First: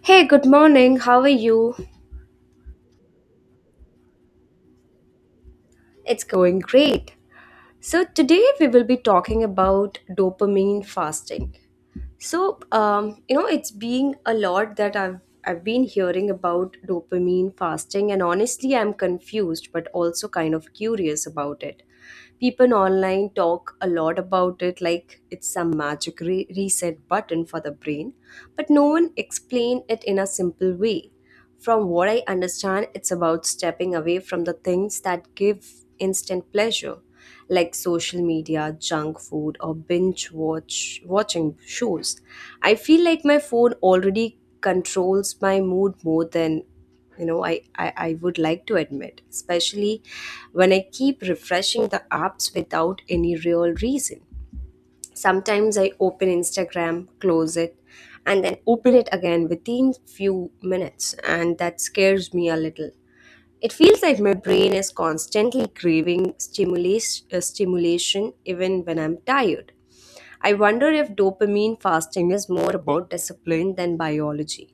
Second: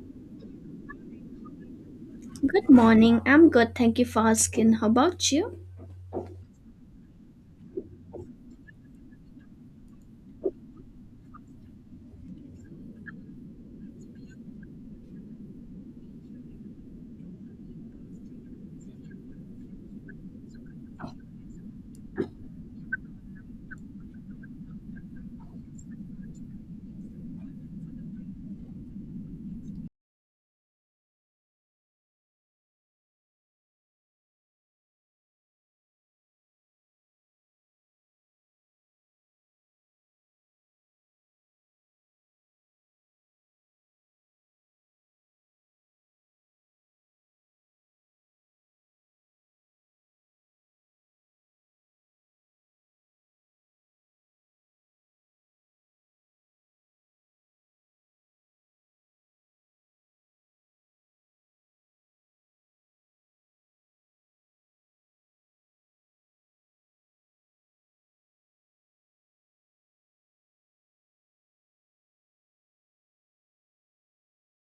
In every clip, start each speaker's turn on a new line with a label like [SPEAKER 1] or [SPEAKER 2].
[SPEAKER 1] Hey, good morning. How are you?
[SPEAKER 2] Good morning. I'm good. Thank you for asking. How about you?
[SPEAKER 1] It's going great. So, today we will be talking about dopamine fasting. It's being a lot that I've been hearing about dopamine fasting, and honestly, I'm confused, but also kind of curious about it. People online talk a lot about it, like it's some magic reset button for the brain, but no one explain it in a simple way. From what I understand, it's about stepping away from the things that give instant pleasure like social media, junk food, or binge watching shows. I feel like my phone already controls my mood more than I would like to admit, especially when I keep refreshing the apps without any real reason. Sometimes I open Instagram, close it, and then open it again within few minutes, and that scares me a little. It feels like my brain is constantly craving stimulation even when I'm tired. I wonder if dopamine fasting is more about discipline than biology.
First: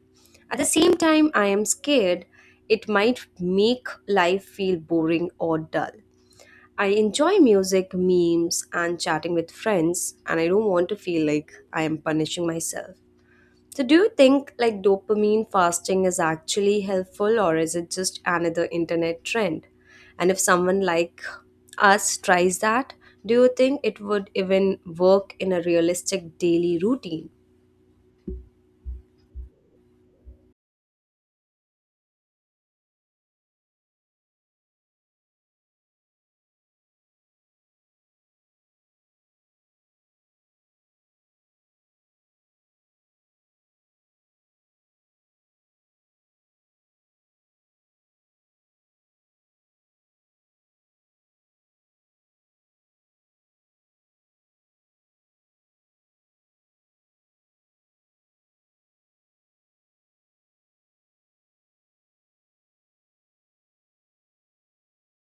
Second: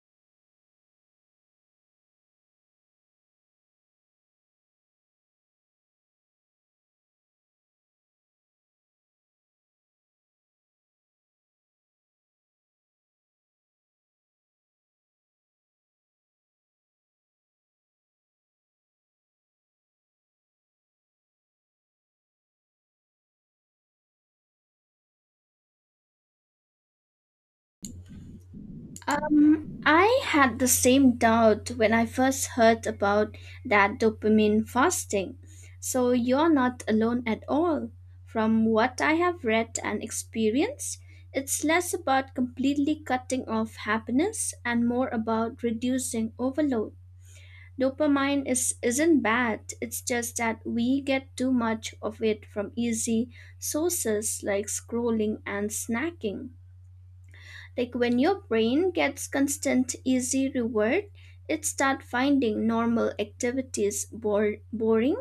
[SPEAKER 1] At the same time, I am scared it might make life feel boring or dull. I enjoy music, memes, and chatting with friends, and I don't want to feel like I am punishing myself. So, do you think like dopamine fasting is actually helpful, or is it just another internet trend? And if someone like us tries that, do you think it would even work in a realistic daily routine?
[SPEAKER 2] I had the same doubt when I first heard about that dopamine fasting. So you're not alone at all. From what I have read and experienced, it's less about completely cutting off happiness and more about reducing overload. Dopamine is isn't bad. It's just that we get too much of it from easy sources like scrolling and snacking. Like when your brain gets constant easy reward, it start finding normal activities boring,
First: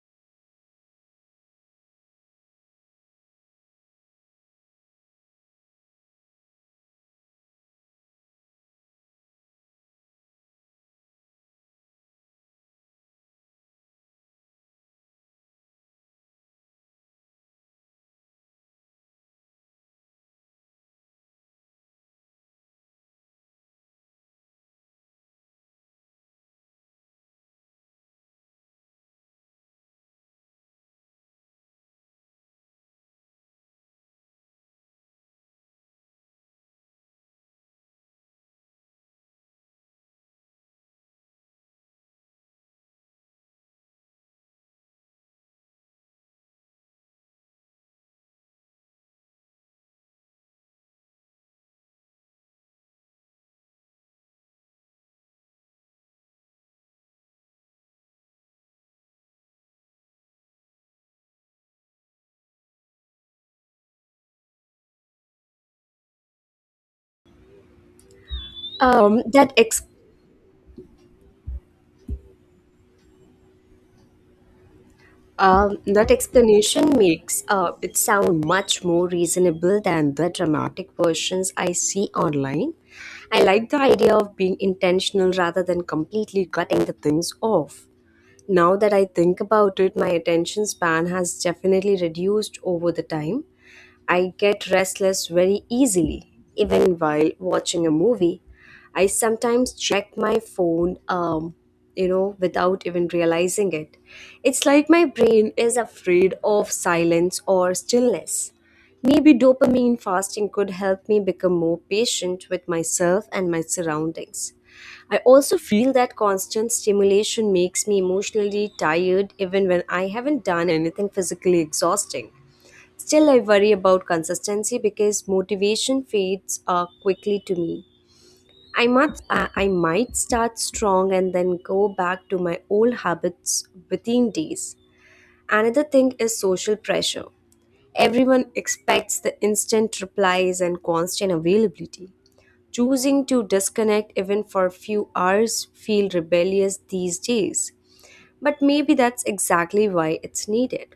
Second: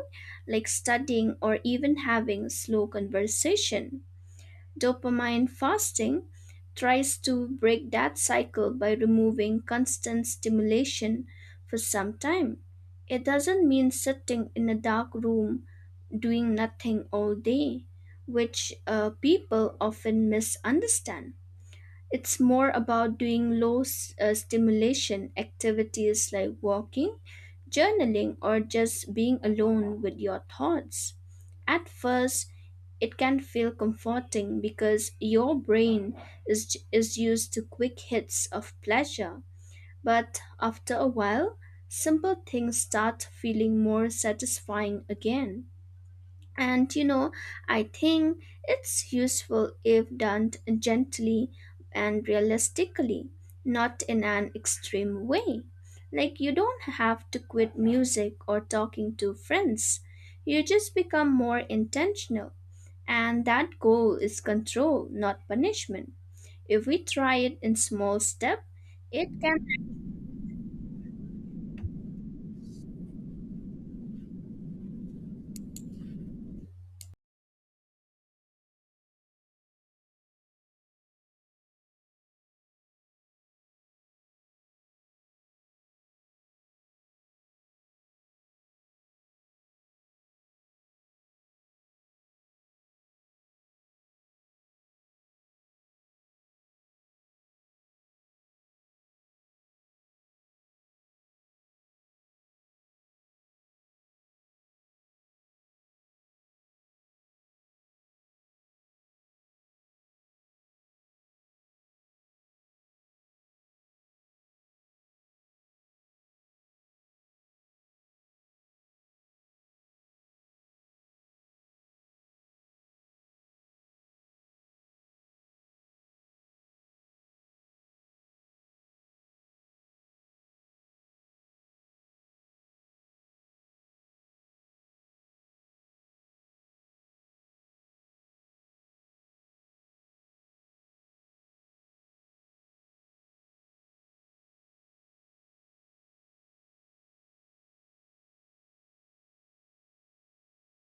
[SPEAKER 2] like studying or even having slow conversation. Dopamine fasting tries to break that cycle by removing constant stimulation for some time. It doesn't mean sitting in a dark room doing nothing all day, which people often misunderstand. It's more about doing low stimulation activities like walking journaling, or just being alone with your thoughts. At first, it can feel comforting because your brain is used to quick hits of pleasure. But after a while, simple things start feeling more satisfying again. And you know, I think it's useful if done gently and realistically, not in an extreme way. Like, you don't have to quit music or talking to friends, you just become more intentional. And that goal is control, not punishment. If we try it in small steps,
[SPEAKER 1] Um,
[SPEAKER 2] it
[SPEAKER 1] that
[SPEAKER 2] can
[SPEAKER 1] ex- that explanation makes it sound much more reasonable than the dramatic versions I see online. I like the idea of being intentional rather than completely cutting the things off. Now that I think about it, my attention span has definitely reduced over the time. I get restless very easily. Even while watching a movie, I sometimes check my phone without even realizing it. It's like my brain is afraid of silence or stillness. Maybe dopamine fasting could help me become more patient with myself and my surroundings. I also feel that constant stimulation makes me emotionally tired even when I haven't done anything physically exhausting. Still, I worry about consistency because motivation fades quickly to me. I might start strong and then go back to my old habits within days. Another thing is social pressure. Everyone expects the instant replies and constant availability. Choosing to disconnect even for a few hours feel rebellious these days. But maybe that's exactly why it's needed.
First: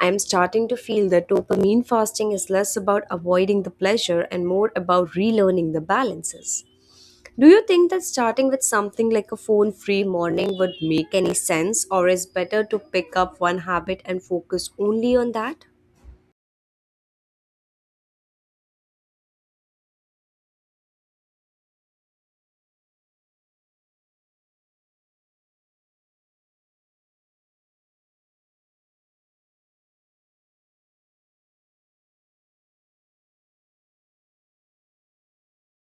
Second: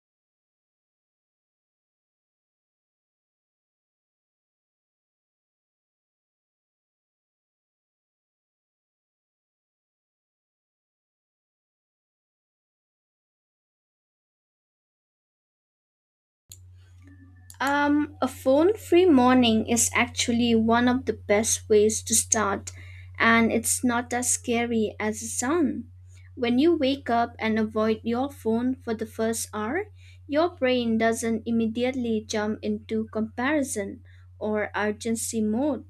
[SPEAKER 1] I'm starting to feel that dopamine fasting is less about avoiding the pleasure and more about relearning the balances. Do you think that starting with something like a phone free morning would make any sense, or is better to pick up one habit and focus only on that?
[SPEAKER 2] A phone free morning is actually one of the best ways to start, and it's not as scary as it sounds. When you wake up and avoid your phone for the first hour, your brain doesn't immediately jump into comparison or urgency mode,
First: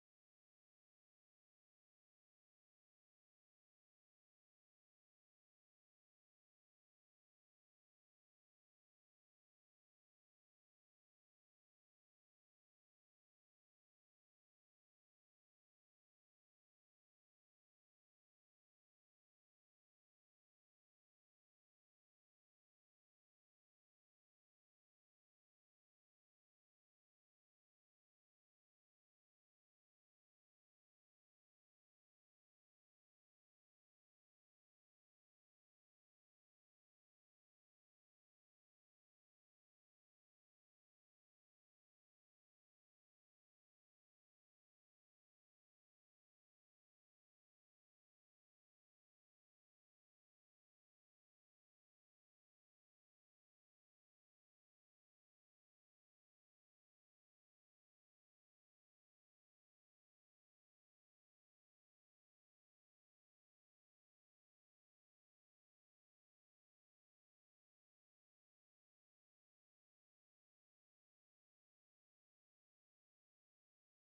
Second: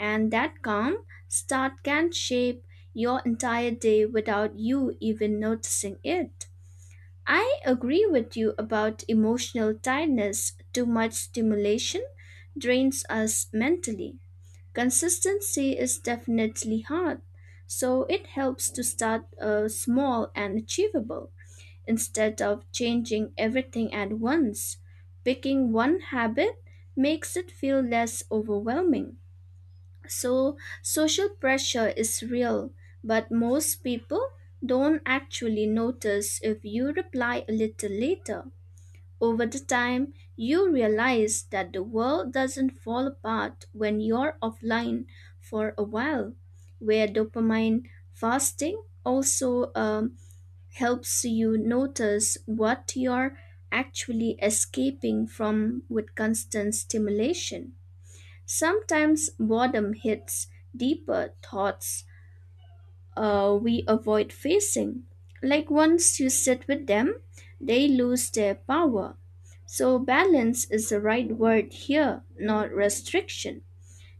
[SPEAKER 2] and that calm start can shape your entire day without you even noticing it. I agree with you about emotional tiredness. Too much stimulation drains us mentally. Consistency is definitely hard, so it helps to start small and achievable instead of changing everything at once. Picking one habit makes it feel less overwhelming. So, social pressure is real, but most people don't actually notice if you reply a little later. Over the time, you realize that the world doesn't fall apart when you're offline for a while, where dopamine fasting also helps you notice what you're actually escaping from with constant stimulation. Sometimes boredom hits deeper thoughts we avoid facing. Like once you sit with them, they lose their power. So, balance is the right word here, not restriction.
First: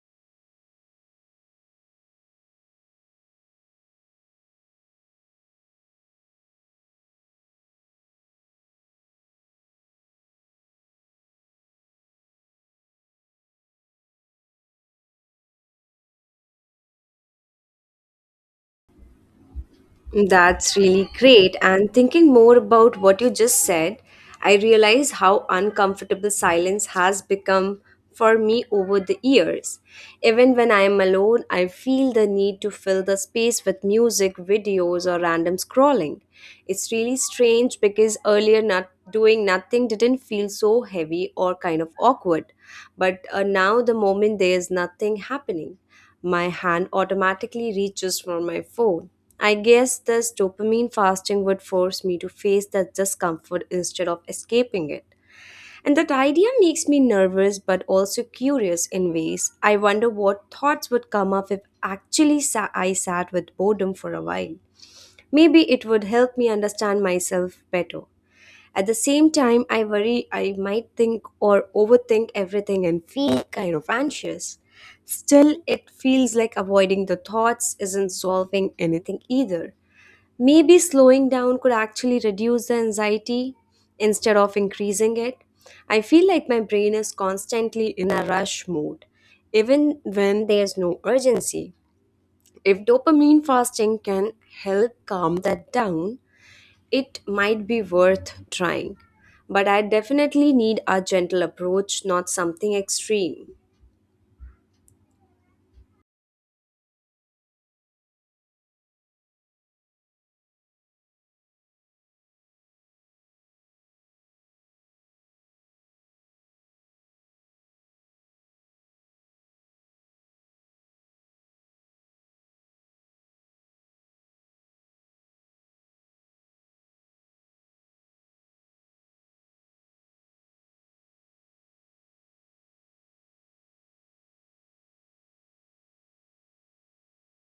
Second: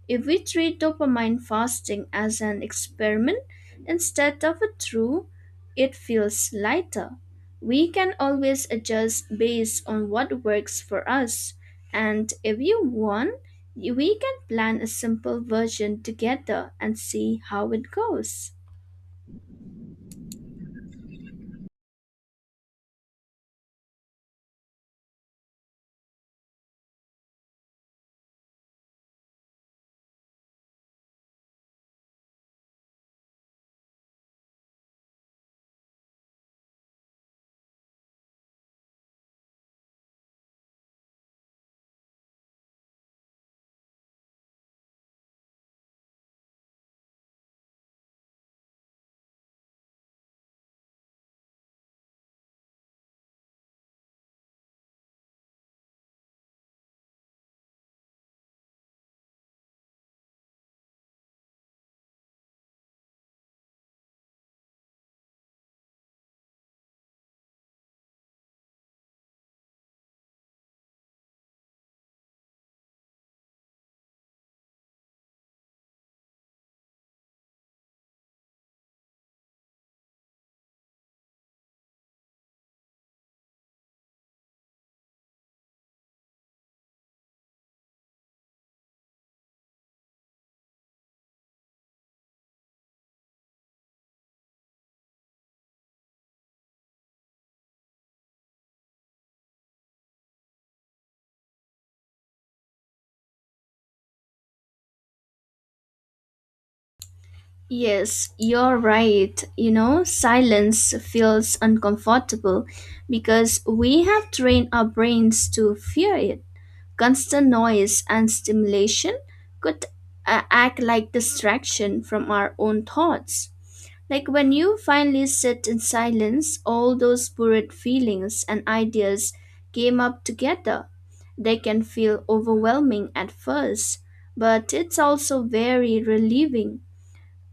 [SPEAKER 2] If we treat dopamine fasting as an experiment instead of a true, it feels lighter. We can always adjust based on what works for us, and if you want, we can plan a simple version together and see how it goes.
[SPEAKER 1] That's really great. And thinking more about what you just said, I realize how uncomfortable silence has become for me over the years. Even when I am alone, I feel the need to fill the space with music, videos, or random scrolling. It's really strange because earlier not doing nothing didn't feel so heavy or kind of awkward. But now the moment there is nothing happening. My hand automatically reaches for my phone. I guess this dopamine fasting would force me to face that discomfort instead of escaping it. And that idea makes me nervous but also curious in ways. I wonder what thoughts would come up if I sat with boredom for a while. Maybe it would help me understand myself better. At the same time, I worry I might think or overthink everything and feel kind of anxious. Still, it feels like avoiding the thoughts isn't solving anything either. Maybe slowing down could actually reduce the anxiety instead of increasing it. I feel like my brain is constantly in a rush mode, even when there's no urgency. If dopamine fasting can help calm that down, it might be worth trying. But I definitely need a gentle approach, not something extreme.
[SPEAKER 2] Yes, you're right. You know, silence feels uncomfortable because we have trained our brains to fear it. Constant noise and stimulation could act like distraction from our own thoughts. Like when you finally sit in silence, all those buried feelings and ideas came up together. They can feel overwhelming at first, but it's also very relieving.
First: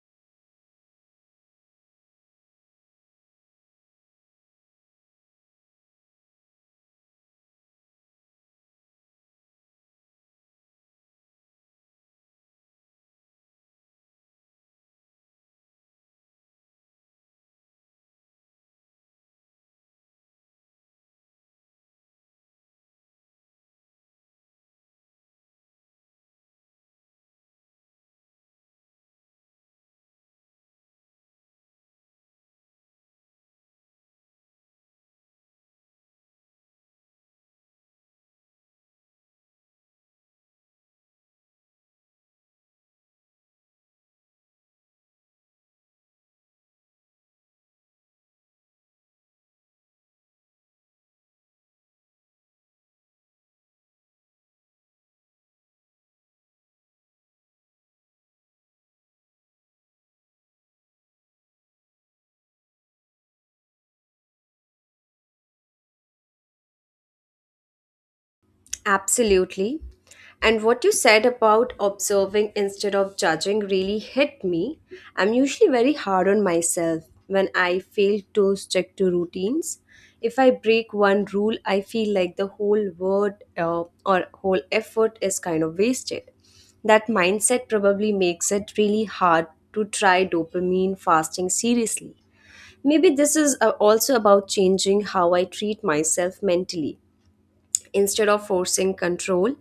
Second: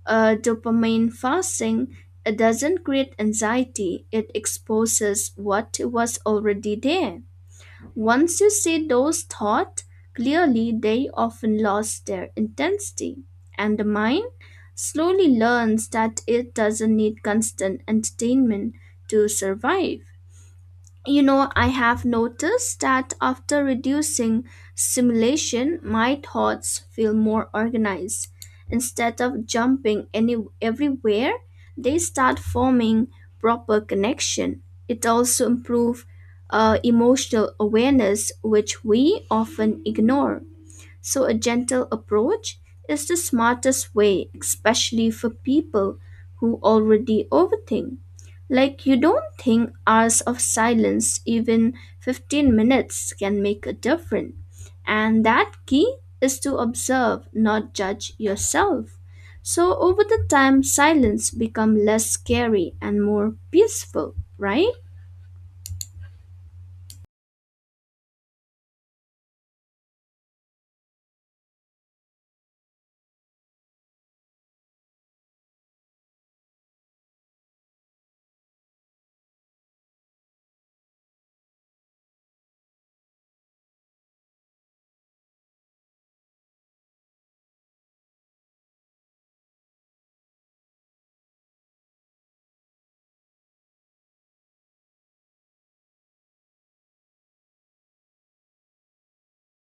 [SPEAKER 2] Dopamine fasting doesn't create anxiety, it exposes what was already there. Once you see those thoughts clearly, they often lost their intensity, and the mind slowly learns that it doesn't need constant entertainment to survive. You know, I have noticed that after reducing simulation, my thoughts feel more organized. Instead of jumping any everywhere, they start forming proper connection. It also improves emotional awareness, which we often ignore. So, a gentle approach is the smartest way, especially for people who already overthink. Like, you don't think hours of silence, even 15 minutes, can make a difference. And that key is to observe, not judge yourself. So, over the time, silence become less scary and more peaceful, right?
[SPEAKER 1] Absolutely. And what you said about observing instead of judging really hit me. I'm usually very hard on myself when I fail to stick to routines. If I break one rule, I feel like the whole word or whole effort is kind of wasted. That mindset probably makes it really hard to try dopamine fasting seriously. Maybe this is also about changing how I treat myself mentally instead of forcing control.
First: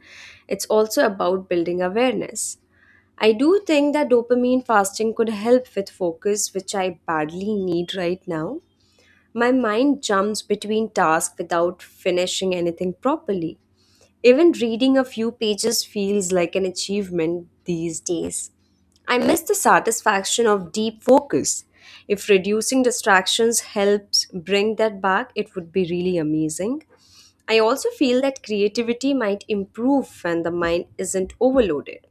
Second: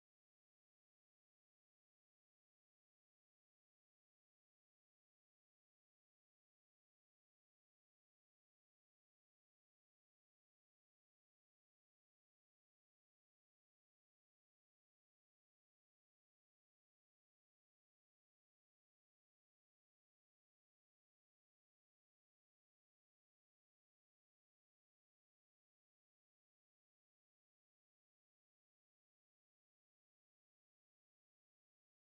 [SPEAKER 1] It's also about building awareness. I do think that dopamine fasting could help with focus, which I badly need right now. My mind jumps between tasks without finishing anything properly. Even reading a few pages feels like an achievement these days. I miss the satisfaction of deep focus. If reducing distractions helps bring that back, it would be really amazing. I also feel that creativity might improve when the mind isn't overloaded.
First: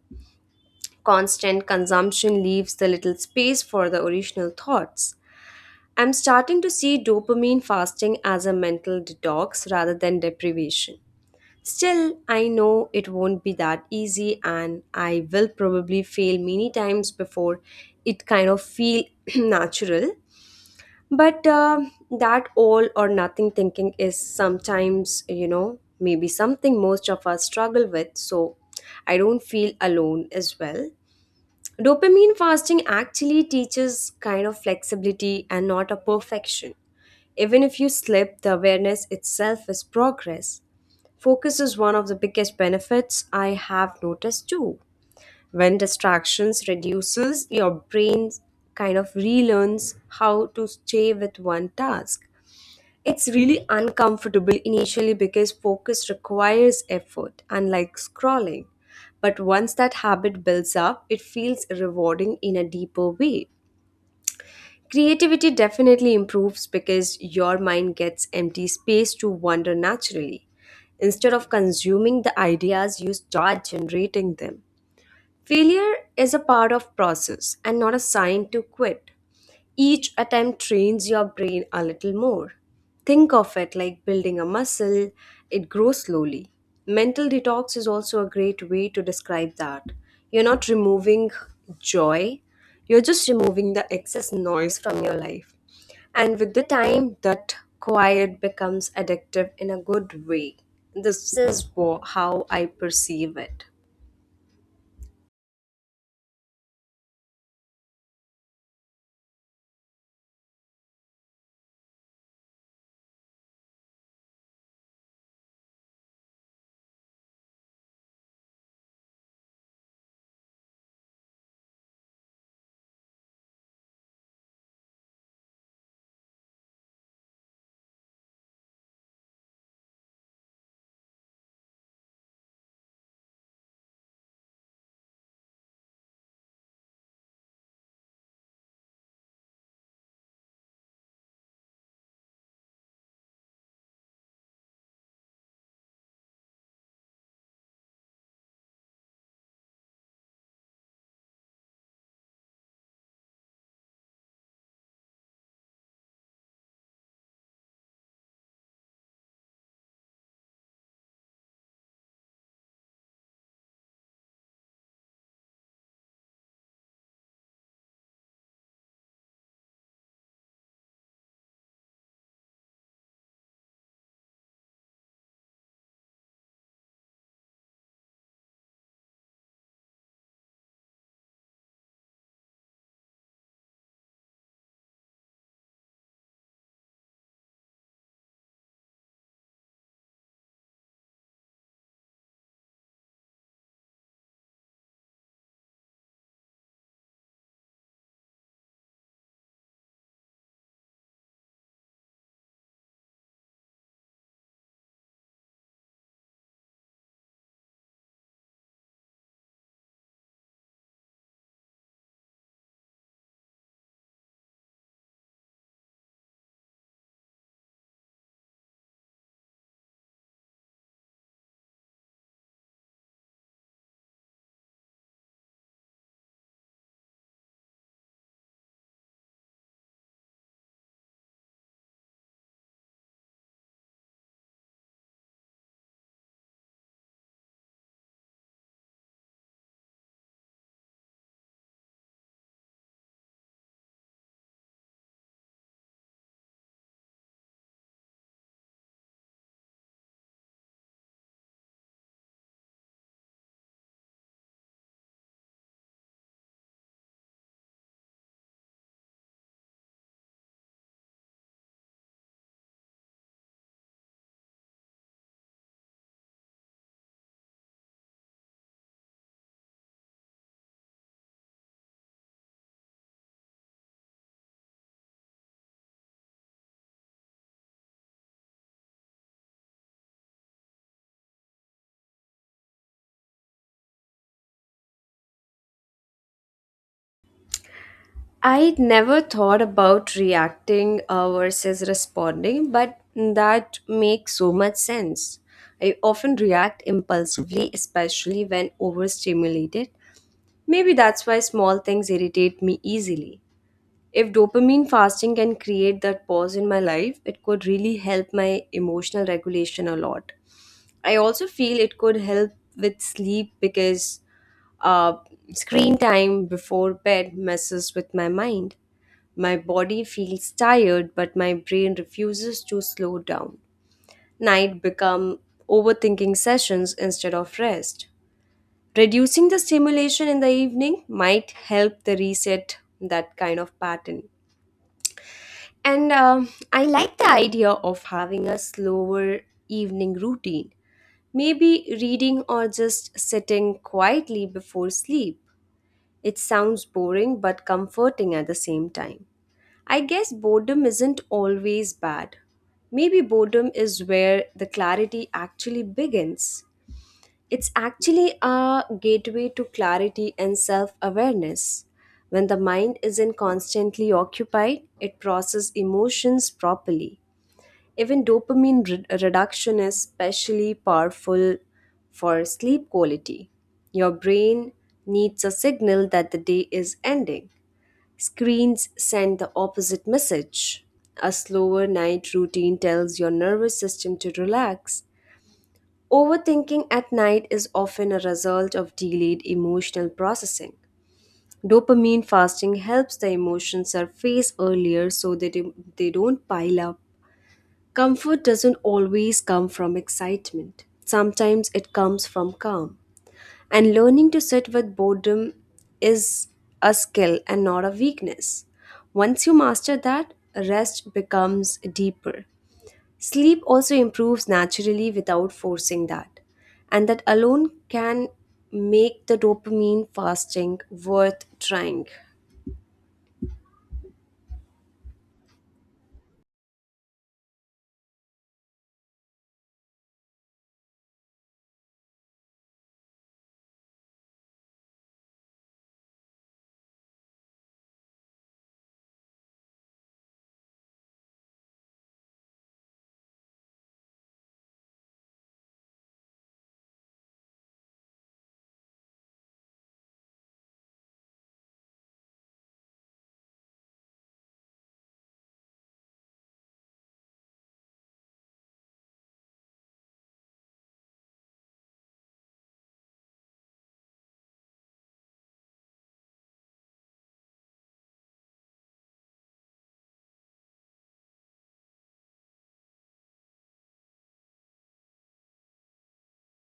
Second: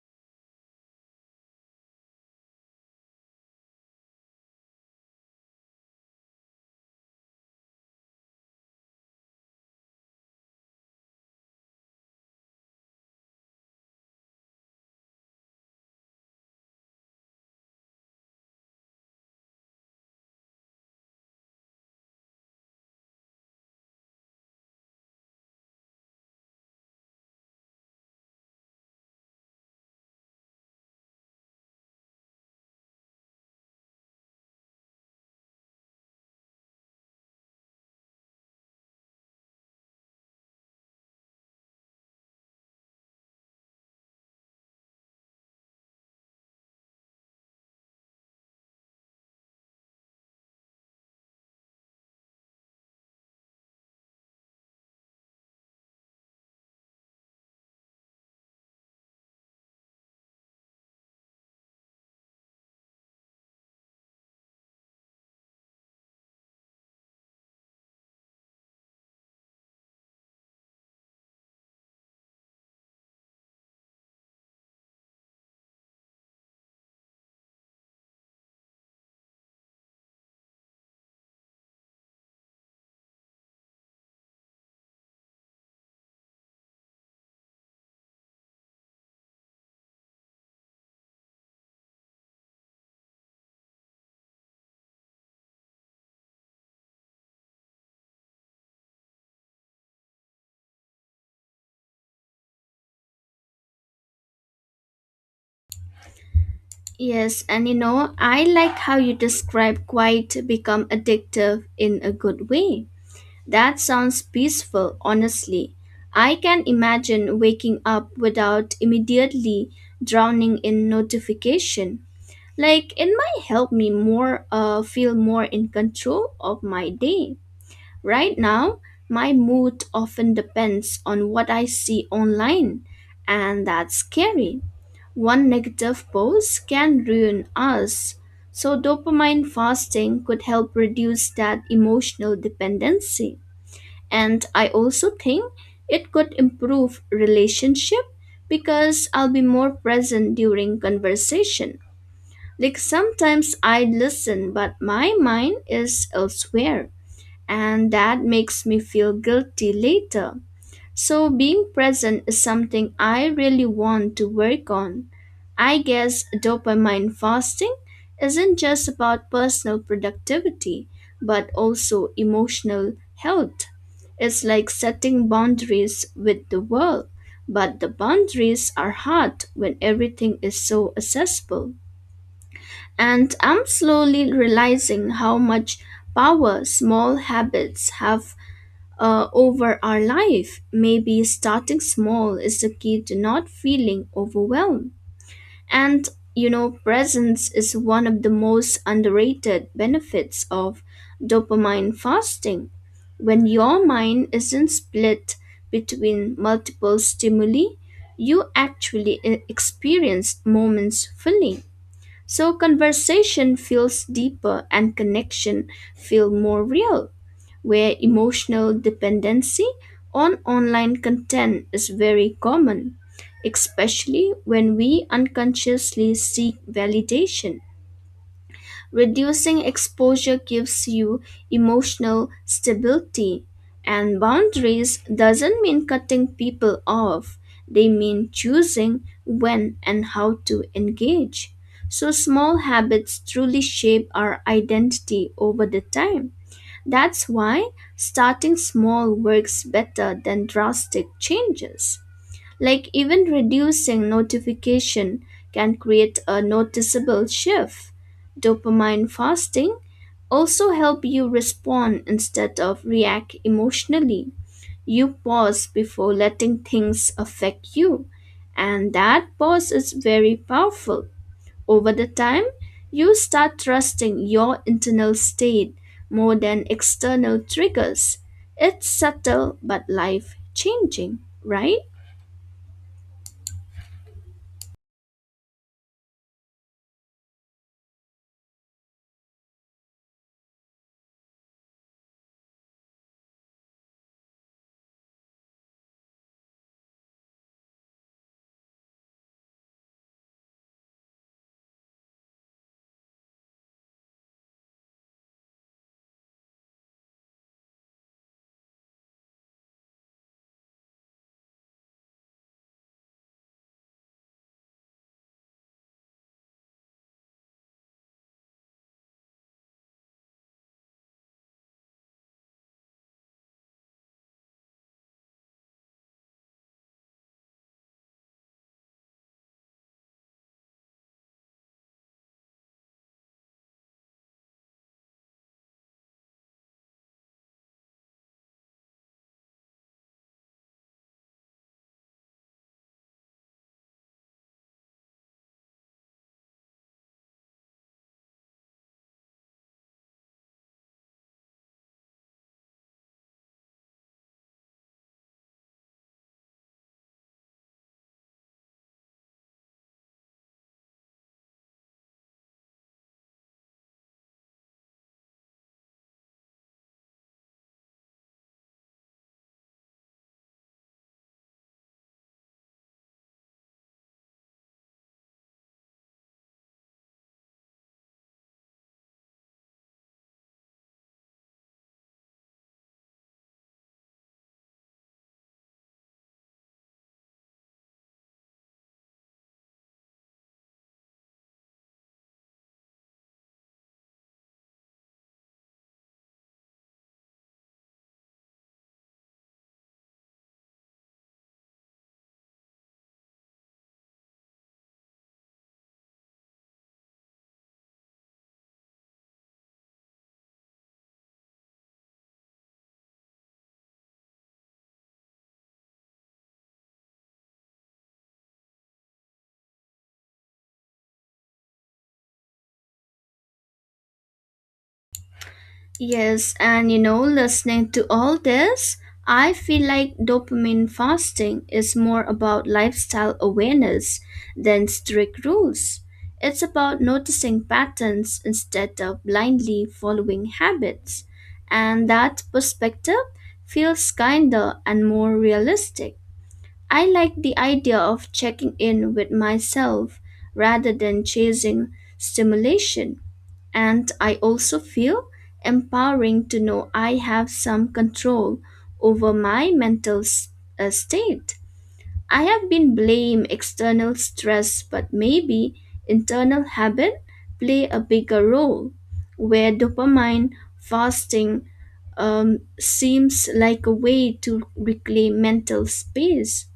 [SPEAKER 1] Constant consumption leaves the little space for the original thoughts. I'm starting to see dopamine fasting as a mental detox rather than deprivation. Still, I know it won't be that easy and I will probably fail many times before it kind of feel natural, but that all or nothing thinking is sometimes, you know, maybe something most of us struggle with. So I don't feel alone as well. Dopamine fasting actually teaches kind of flexibility and not a perfection. Even if you slip, the awareness itself is progress. Focus is one of the biggest benefits I have noticed too. When distractions reduces, your brain kind of relearns how to stay with one task. It's really uncomfortable initially because focus requires effort unlike scrolling, but once that habit builds up it feels rewarding in a deeper way. Creativity definitely improves because your mind gets empty space to wander naturally. Instead of consuming the ideas, you start generating them. Failure is a part of process and not a sign to quit. Each attempt trains your brain a little more. Think of it like building a muscle, it grows slowly. Mental detox is also a great way to describe that. You're not removing joy, you're just removing the excess noise from your life. And with the time, that quiet becomes addictive in a good way. How I perceive it.
[SPEAKER 2] Yes, and you know, I like how you describe quiet become addictive in a good way. That sounds peaceful, honestly. I can imagine waking up without immediately drowning in notification. Like it might help me more feel more in control of my day. Right now, my mood often depends on what I see online, and that's scary. One negative post can ruin us. So dopamine fasting could help reduce that emotional dependency and I also think it could improve relationship because I'll be more present during conversation like sometimes I listen but my mind is elsewhere and that makes me feel guilty later so, being present is something I really want to work on. I guess dopamine fasting isn't just about personal productivity, but also emotional health. It's like setting boundaries with the world, but the boundaries are hard when everything is so accessible. And I'm slowly realizing how much power small habits have over our life. Maybe starting small is the key to not feeling overwhelmed. And you know, presence is one of the most underrated benefits of dopamine fasting. When your mind isn't split between multiple stimuli, you actually experience moments fully. So conversation feels deeper and connection feel more real where emotional dependency on online content is very common, especially when we unconsciously seek validation. Reducing exposure gives you emotional stability, and boundaries doesn't mean cutting people off. They mean choosing when and how to engage. So small habits truly shape our identity over the time. That's why starting small works better than drastic changes. Like even reducing notification can create a noticeable shift. Dopamine fasting also help you respond instead of react emotionally. You pause before letting things affect you, and that pause is very powerful. Over the time, you start trusting your internal state more than external triggers. It's subtle but life changing, right?
[SPEAKER 1] I never thought about reacting versus responding, but that makes so much sense. I often react impulsively, especially when overstimulated. Maybe that's why small things irritate me easily. If dopamine fasting can create that pause in my life, it could really help my emotional regulation a lot. I also feel it could help with sleep because uh, screen time before bed messes with my mind. My body feels tired, but my brain refuses to slow down. Night become overthinking sessions instead of rest. Reducing the stimulation in the evening might help the reset that kind of pattern. And I like the idea of having a slower evening routine. Maybe reading or just sitting quietly before sleep. It sounds boring but comforting at the same time. I guess boredom isn't always bad. Maybe boredom is where the clarity actually begins. It's actually a gateway to clarity and self awareness. When the mind isn't constantly occupied, it processes emotions properly. Even dopamine reduction is especially powerful for sleep quality. Your brain needs a signal that the day is ending. Screens send the opposite message. A slower night routine tells your nervous system to relax. Overthinking at night is often a result of delayed emotional processing. Dopamine fasting helps the emotions surface earlier so that they don't pile up. Comfort doesn't always come from excitement, sometimes it comes from calm. And learning to sit with boredom is a skill and not a weakness. Once you master that, rest becomes deeper. Sleep also improves naturally without forcing that. And that alone can make the dopamine fasting worth trying.
[SPEAKER 2] Yes, and you know, listening to all this, I feel like dopamine fasting is more about lifestyle awareness than strict rules. It's about noticing patterns instead of blindly following habits, and that perspective feels kinder and more realistic. I like the idea of checking in with myself rather than chasing stimulation and I also feel empowering to know I have some control over my mental state. I have been blamed external stress, but maybe internal habit play a bigger role, where dopamine fasting seems like a way to reclaim mental space.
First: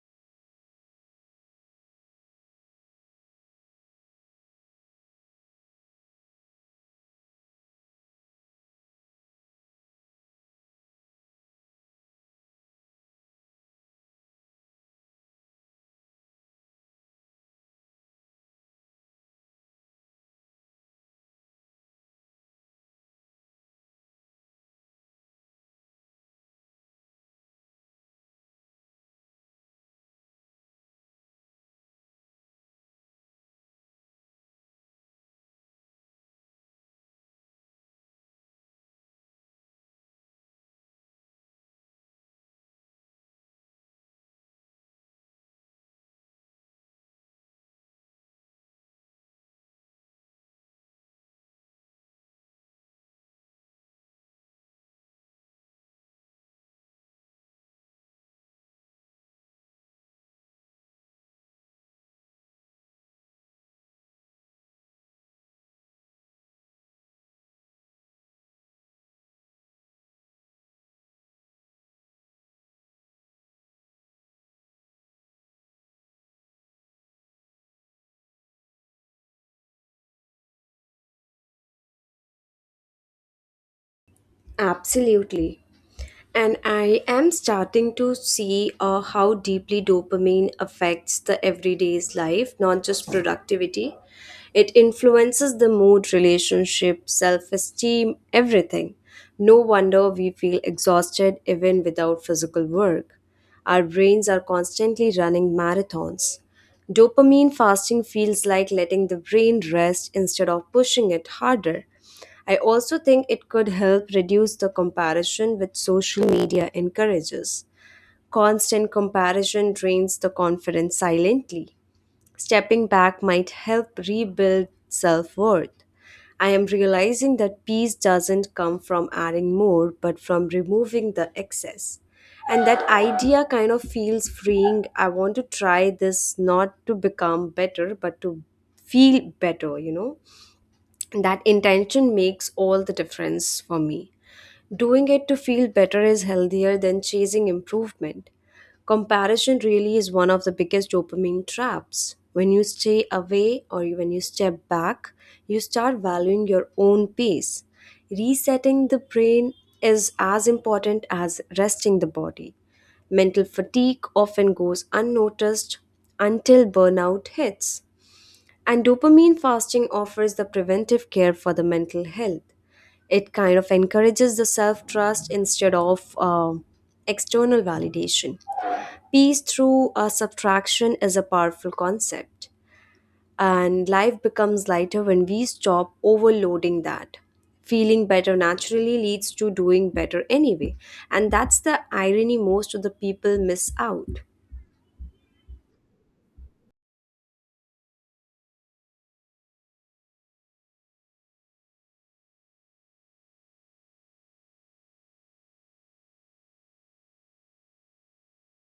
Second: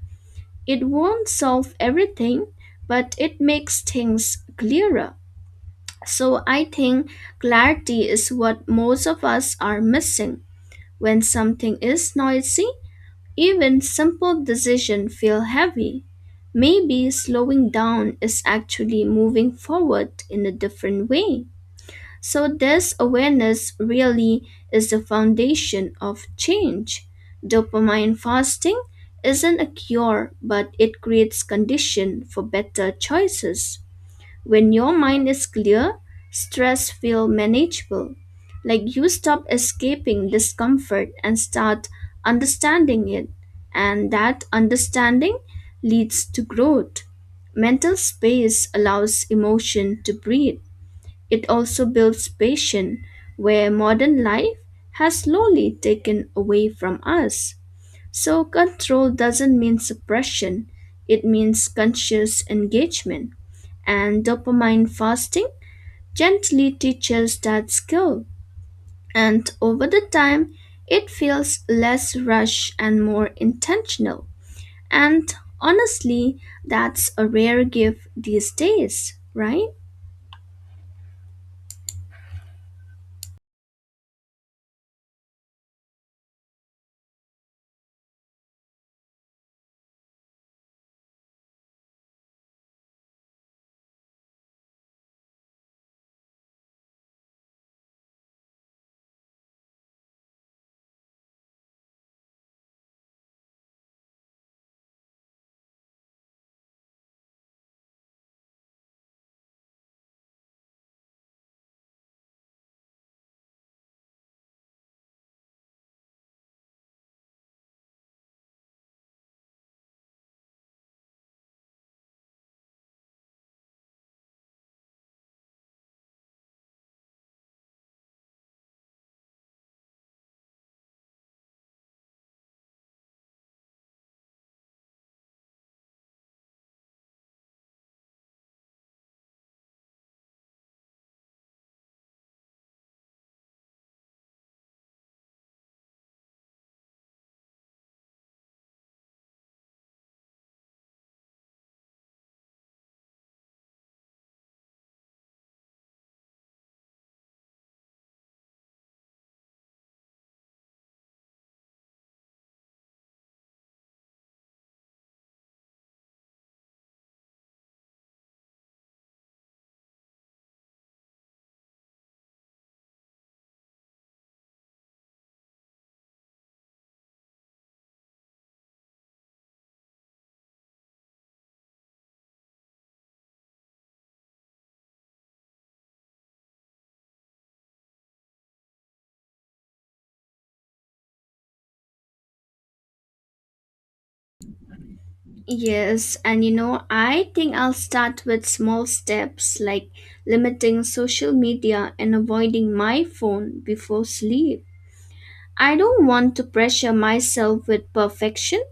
[SPEAKER 2] It won't solve everything, but it makes things clearer. So I think clarity is what most of us are missing. When something is noisy, even simple decisions feel heavy. Maybe slowing down is actually moving forward in a different way. So this awareness really is the foundation of change. Dopamine fasting isn't a cure, but it creates condition for better choices. When your mind is clear, stress feels manageable. Like you stop escaping discomfort and start understanding it. And that understanding leads to growth. Mental space allows emotion to breathe. It also builds patience, where modern life has slowly taken away from us. So, control doesn't mean suppression, it means conscious engagement. And dopamine fasting gently teaches that skill. And over the time, it feels less rushed and more intentional. And honestly, that's a rare gift these days, right?
[SPEAKER 1] Absolutely. And I am starting to see how deeply dopamine affects the everyday's life, not just productivity. It influences the mood, relationship, self esteem, everything. No wonder we feel exhausted even without physical work. Our brains are constantly running marathons. Dopamine fasting feels like letting the brain rest instead of pushing it harder. I also think it could help reduce the comparison which social media encourages. Constant comparison drains the confidence silently. Stepping back might help rebuild self worth. I am realizing that peace doesn't come from adding more, but from removing the excess. And that idea kind of feels freeing. I want to try this not to become better, but to feel better, you know? That intention makes all the difference for me. Doing it to feel better is healthier than chasing improvement. Comparison really is one of the biggest dopamine traps. When you stay away or when you step back, you start valuing your own pace. Resetting the brain is as important as resting the body. Mental fatigue often goes unnoticed until burnout hits. And dopamine fasting offers the preventive care for the mental health. It kind of encourages the self trust instead of external validation. Peace through a subtraction is a powerful concept, and life becomes lighter when we stop overloading that. Feeling better naturally leads to doing better anyway, and that's the irony most of the people miss out.
[SPEAKER 2] Yes, and you know, I think I'll start with small steps like limiting social media and avoiding my phone before sleep. I don't want to pressure myself with perfection.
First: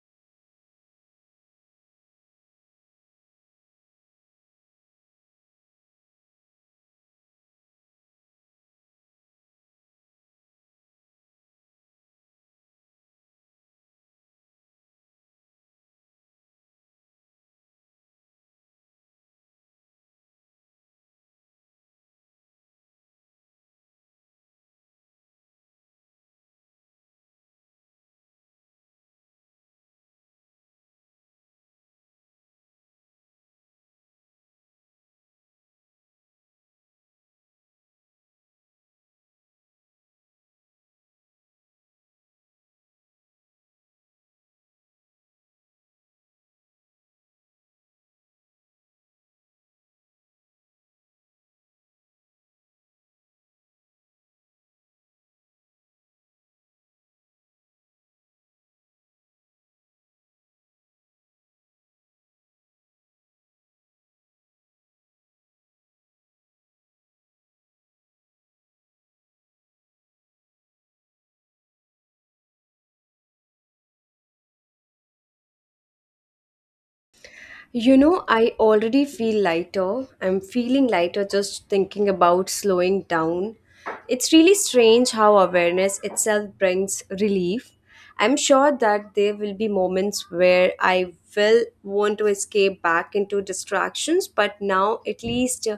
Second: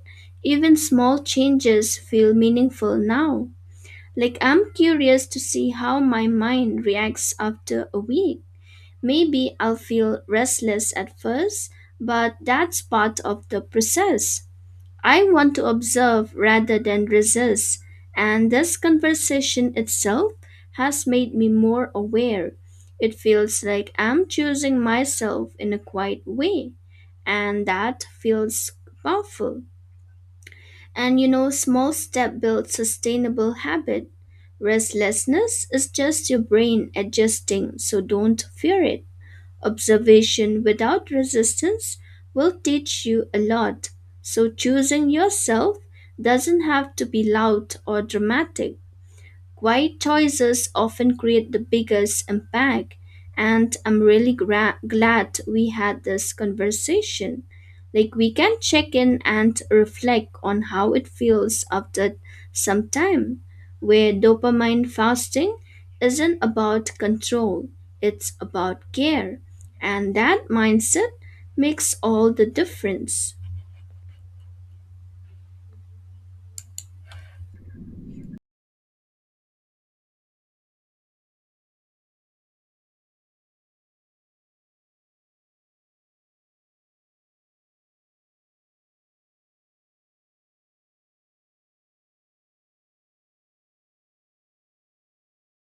[SPEAKER 2] Even small changes feel meaningful now. Like I'm curious to see how my mind reacts after a week. Maybe I'll feel restless at first, but that's part of the process. I want to observe rather than resist, and this conversation itself has made me more aware. It feels like I'm choosing myself in a quiet way, and that feels powerful. And you know, small step builds sustainable habit. Restlessness is just your brain adjusting, so don't fear it. Observation without resistance will teach you a lot, so choosing yourself doesn't have to be loud or dramatic. Quiet choices often create the biggest impact, and I'm really glad we had this conversation. Like, we can check in and reflect on how it feels after some time, where dopamine fasting isn't about control, it's about care, and that mindset makes all the difference.
[SPEAKER 1] You know, I already feel lighter. I'm feeling lighter just thinking about slowing down. It's really strange how awareness itself brings relief. I'm sure that there will be moments where I will want to escape back into distractions, but now at least uh,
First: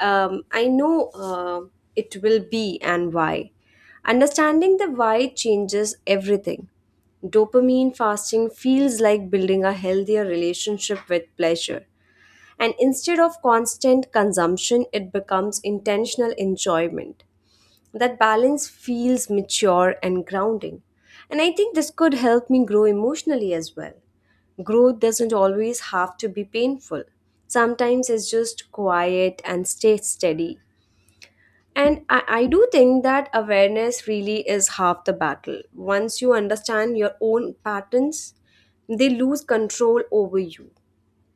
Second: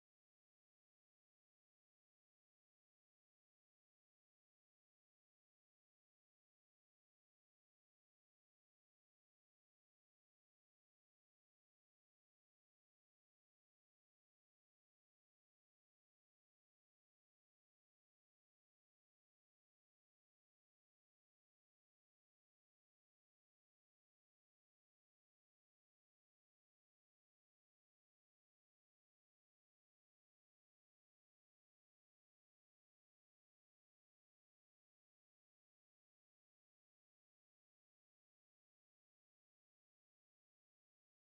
[SPEAKER 1] um, I know it will be and why. Understanding the why changes everything. Dopamine fasting feels like building a healthier relationship with pleasure. And instead of constant consumption, it becomes intentional enjoyment. That balance feels mature and grounding. And I think this could help me grow emotionally as well. Growth doesn't always have to be painful, sometimes it's just quiet and stay steady. And I do think that awareness really is half the battle. Once you understand your own patterns, they lose control over you.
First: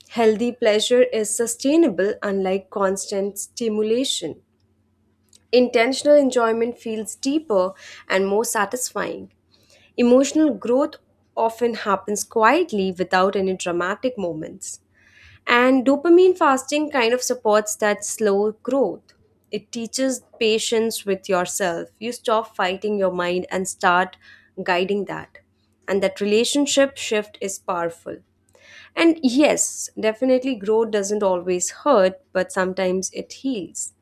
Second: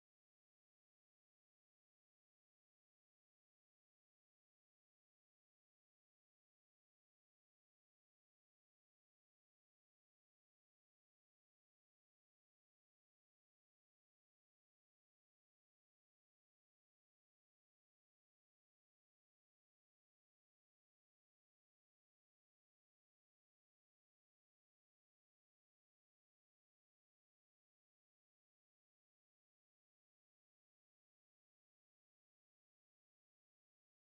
[SPEAKER 1] Healthy pleasure is sustainable, unlike constant stimulation. Intentional enjoyment feels deeper and more satisfying. Emotional growth often happens quietly without any dramatic moments. And dopamine fasting kind of supports that slow growth. It teaches patience with yourself. You stop fighting your mind and start guiding that. And that relationship shift is powerful. And yes, definitely growth doesn't always hurt, but sometimes it heals.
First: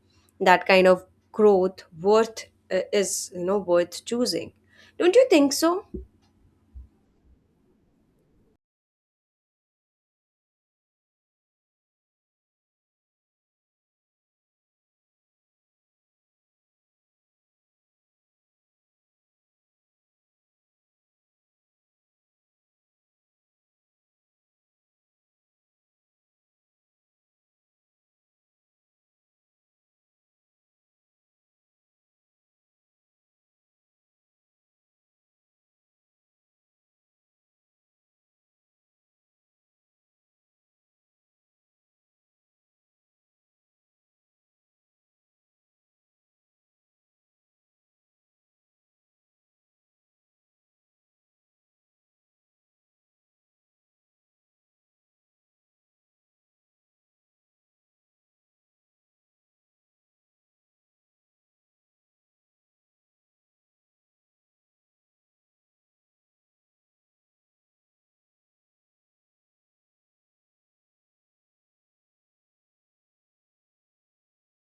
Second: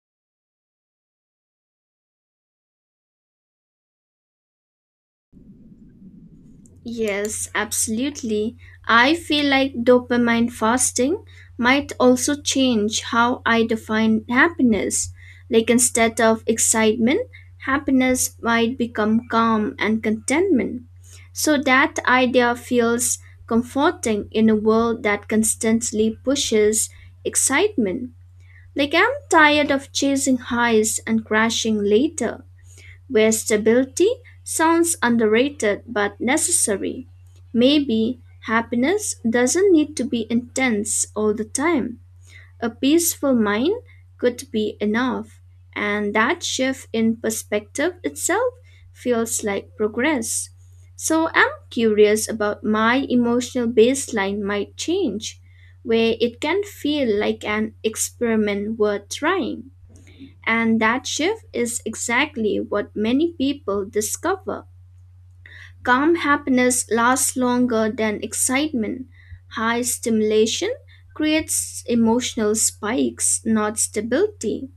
[SPEAKER 1] That kind of growth worth is, you know, worth choosing. Don't you think so?
[SPEAKER 2] Yes, absolutely. I feel like dopamine fasting might also change how I define happiness. Like instead of excitement, happiness might become calm and contentment. So that idea feels comforting in a world that constantly pushes excitement. Like I'm tired of chasing highs and crashing later where stability sounds underrated but necessary. Maybe happiness doesn't need to be intense all the time. A peaceful mind could be enough, and that shift in perspective itself feels like progress. So I'm curious about my emotional baseline might change, where it can feel like an experiment worth trying. And that shift is exactly what many people discover. Calm happiness lasts longer than excitement. High stimulation creates emotional spikes, not stability.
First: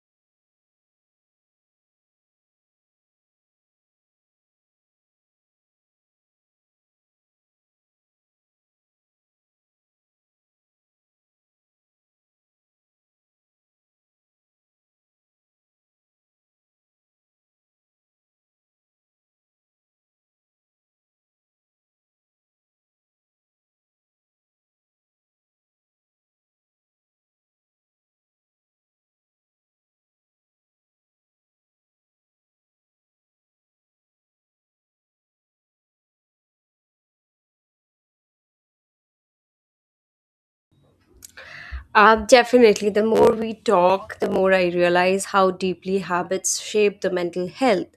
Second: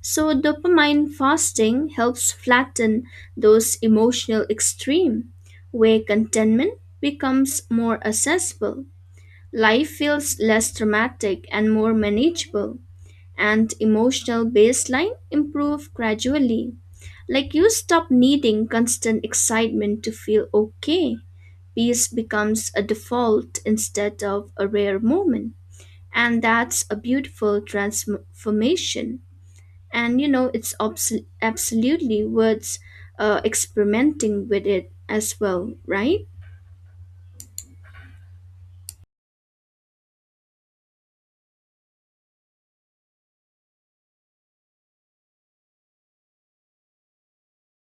[SPEAKER 2] So, dopamine fasting helps flatten those emotional extremes, where contentment becomes more accessible. Life feels less dramatic and more manageable and emotional baseline improve gradually. Like you stop needing constant excitement to feel okay. Peace becomes a default instead of a rare moment. And that's a beautiful transformation. And you know, it's absolutely worth experimenting with it as well, right?
[SPEAKER 1] Definitely, the more we talk, the more I realize how deeply habits shape the mental health.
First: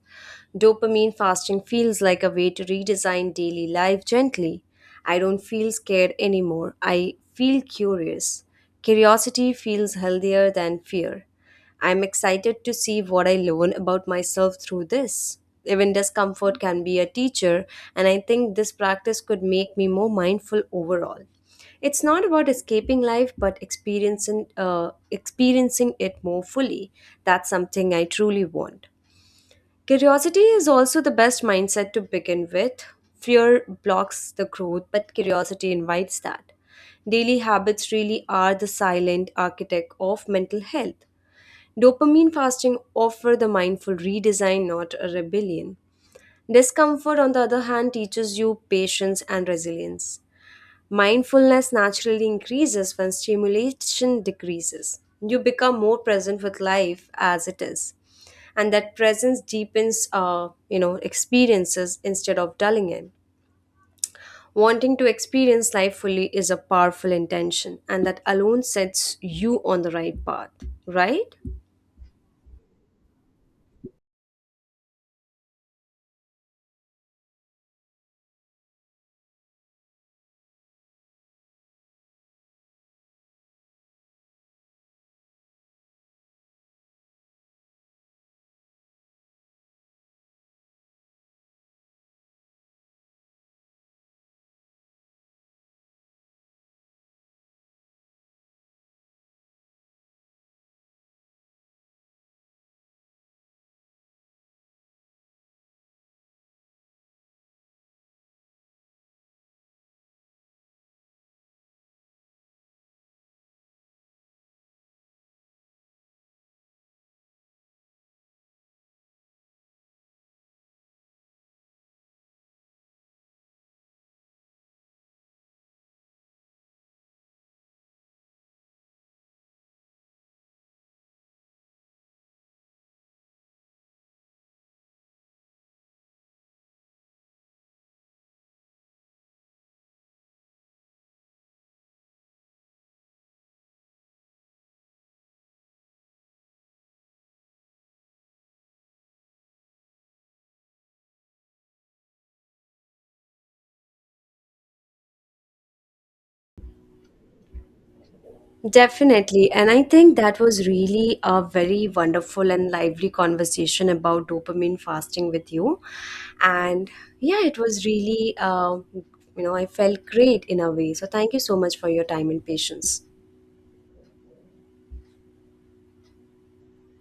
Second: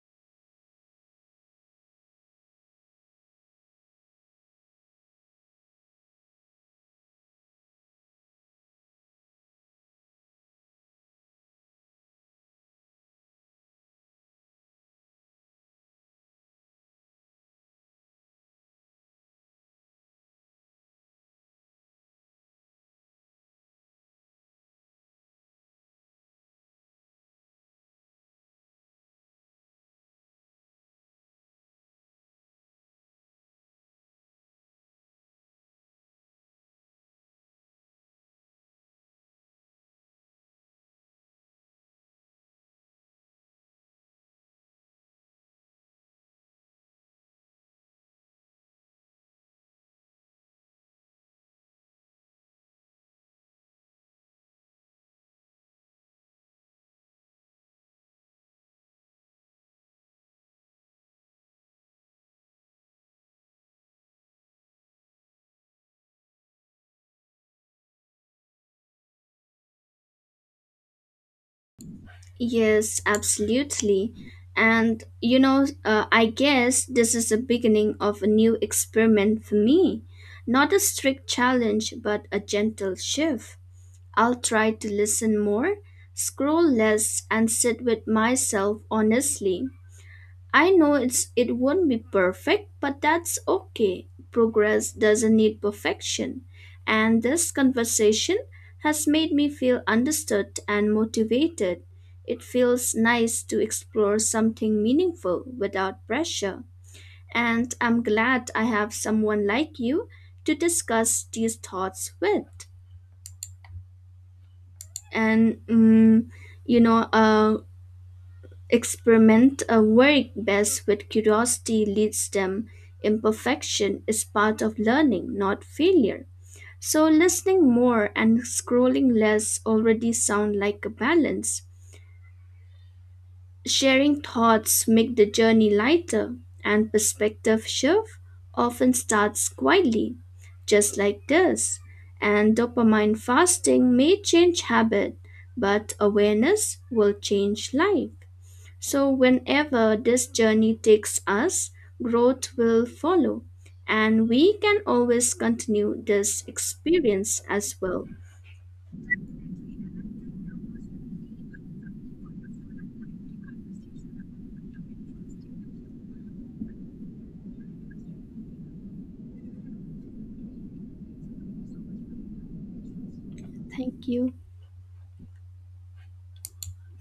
[SPEAKER 1] Dopamine fasting feels like a way to redesign daily life gently. I don't feel scared anymore. I feel curious. Curiosity feels healthier than fear. I'm excited to see what I learn about myself through this. Even discomfort can be a teacher, and I think this practice could make me more mindful overall. It's not about escaping life, but experiencing it more fully. That's something I truly want. Curiosity is also the best mindset to begin with. Fear blocks the growth, but curiosity invites that. Daily habits really are the silent architect of mental health. Dopamine fasting offer the mindful redesign, not a rebellion. Discomfort, on the other hand, teaches you patience and resilience. Mindfulness naturally increases when stimulation decreases. You become more present with life as it is, and that presence deepens experiences instead of dulling it. Wanting to experience life fully is a powerful intention, and that alone sets you on the right path, right?
[SPEAKER 2] Yes, absolutely. And you know, I guess this is the beginning of a new experiment for me. Not a strict challenge, but a gentle shift. I'll try to listen more, scroll less, and sit with myself honestly. I know it won't be perfect, but that's okay. Progress doesn't need perfection. And this conversation has made me feel understood and motivated. It feels nice to explore something meaningful without pressure. And I'm glad I have someone like you to discuss these thoughts with. And you know, experiment work best with curiosity leads them. Imperfection is part of learning, not failure. So listening more and scrolling less already sound like a balance. Sharing thoughts make the journey lighter and perspective shift often starts quietly, just like this. And dopamine fasting may change habit, but awareness will change life. So, whenever this journey takes us, growth will follow, and we can always continue this experience as well.
[SPEAKER 1] Definitely. And I think that was really a very wonderful and lively conversation about dopamine fasting with you. And yeah, it was really, I felt great in a way. So thank you so much for your time and patience.
[SPEAKER 2] Thank you.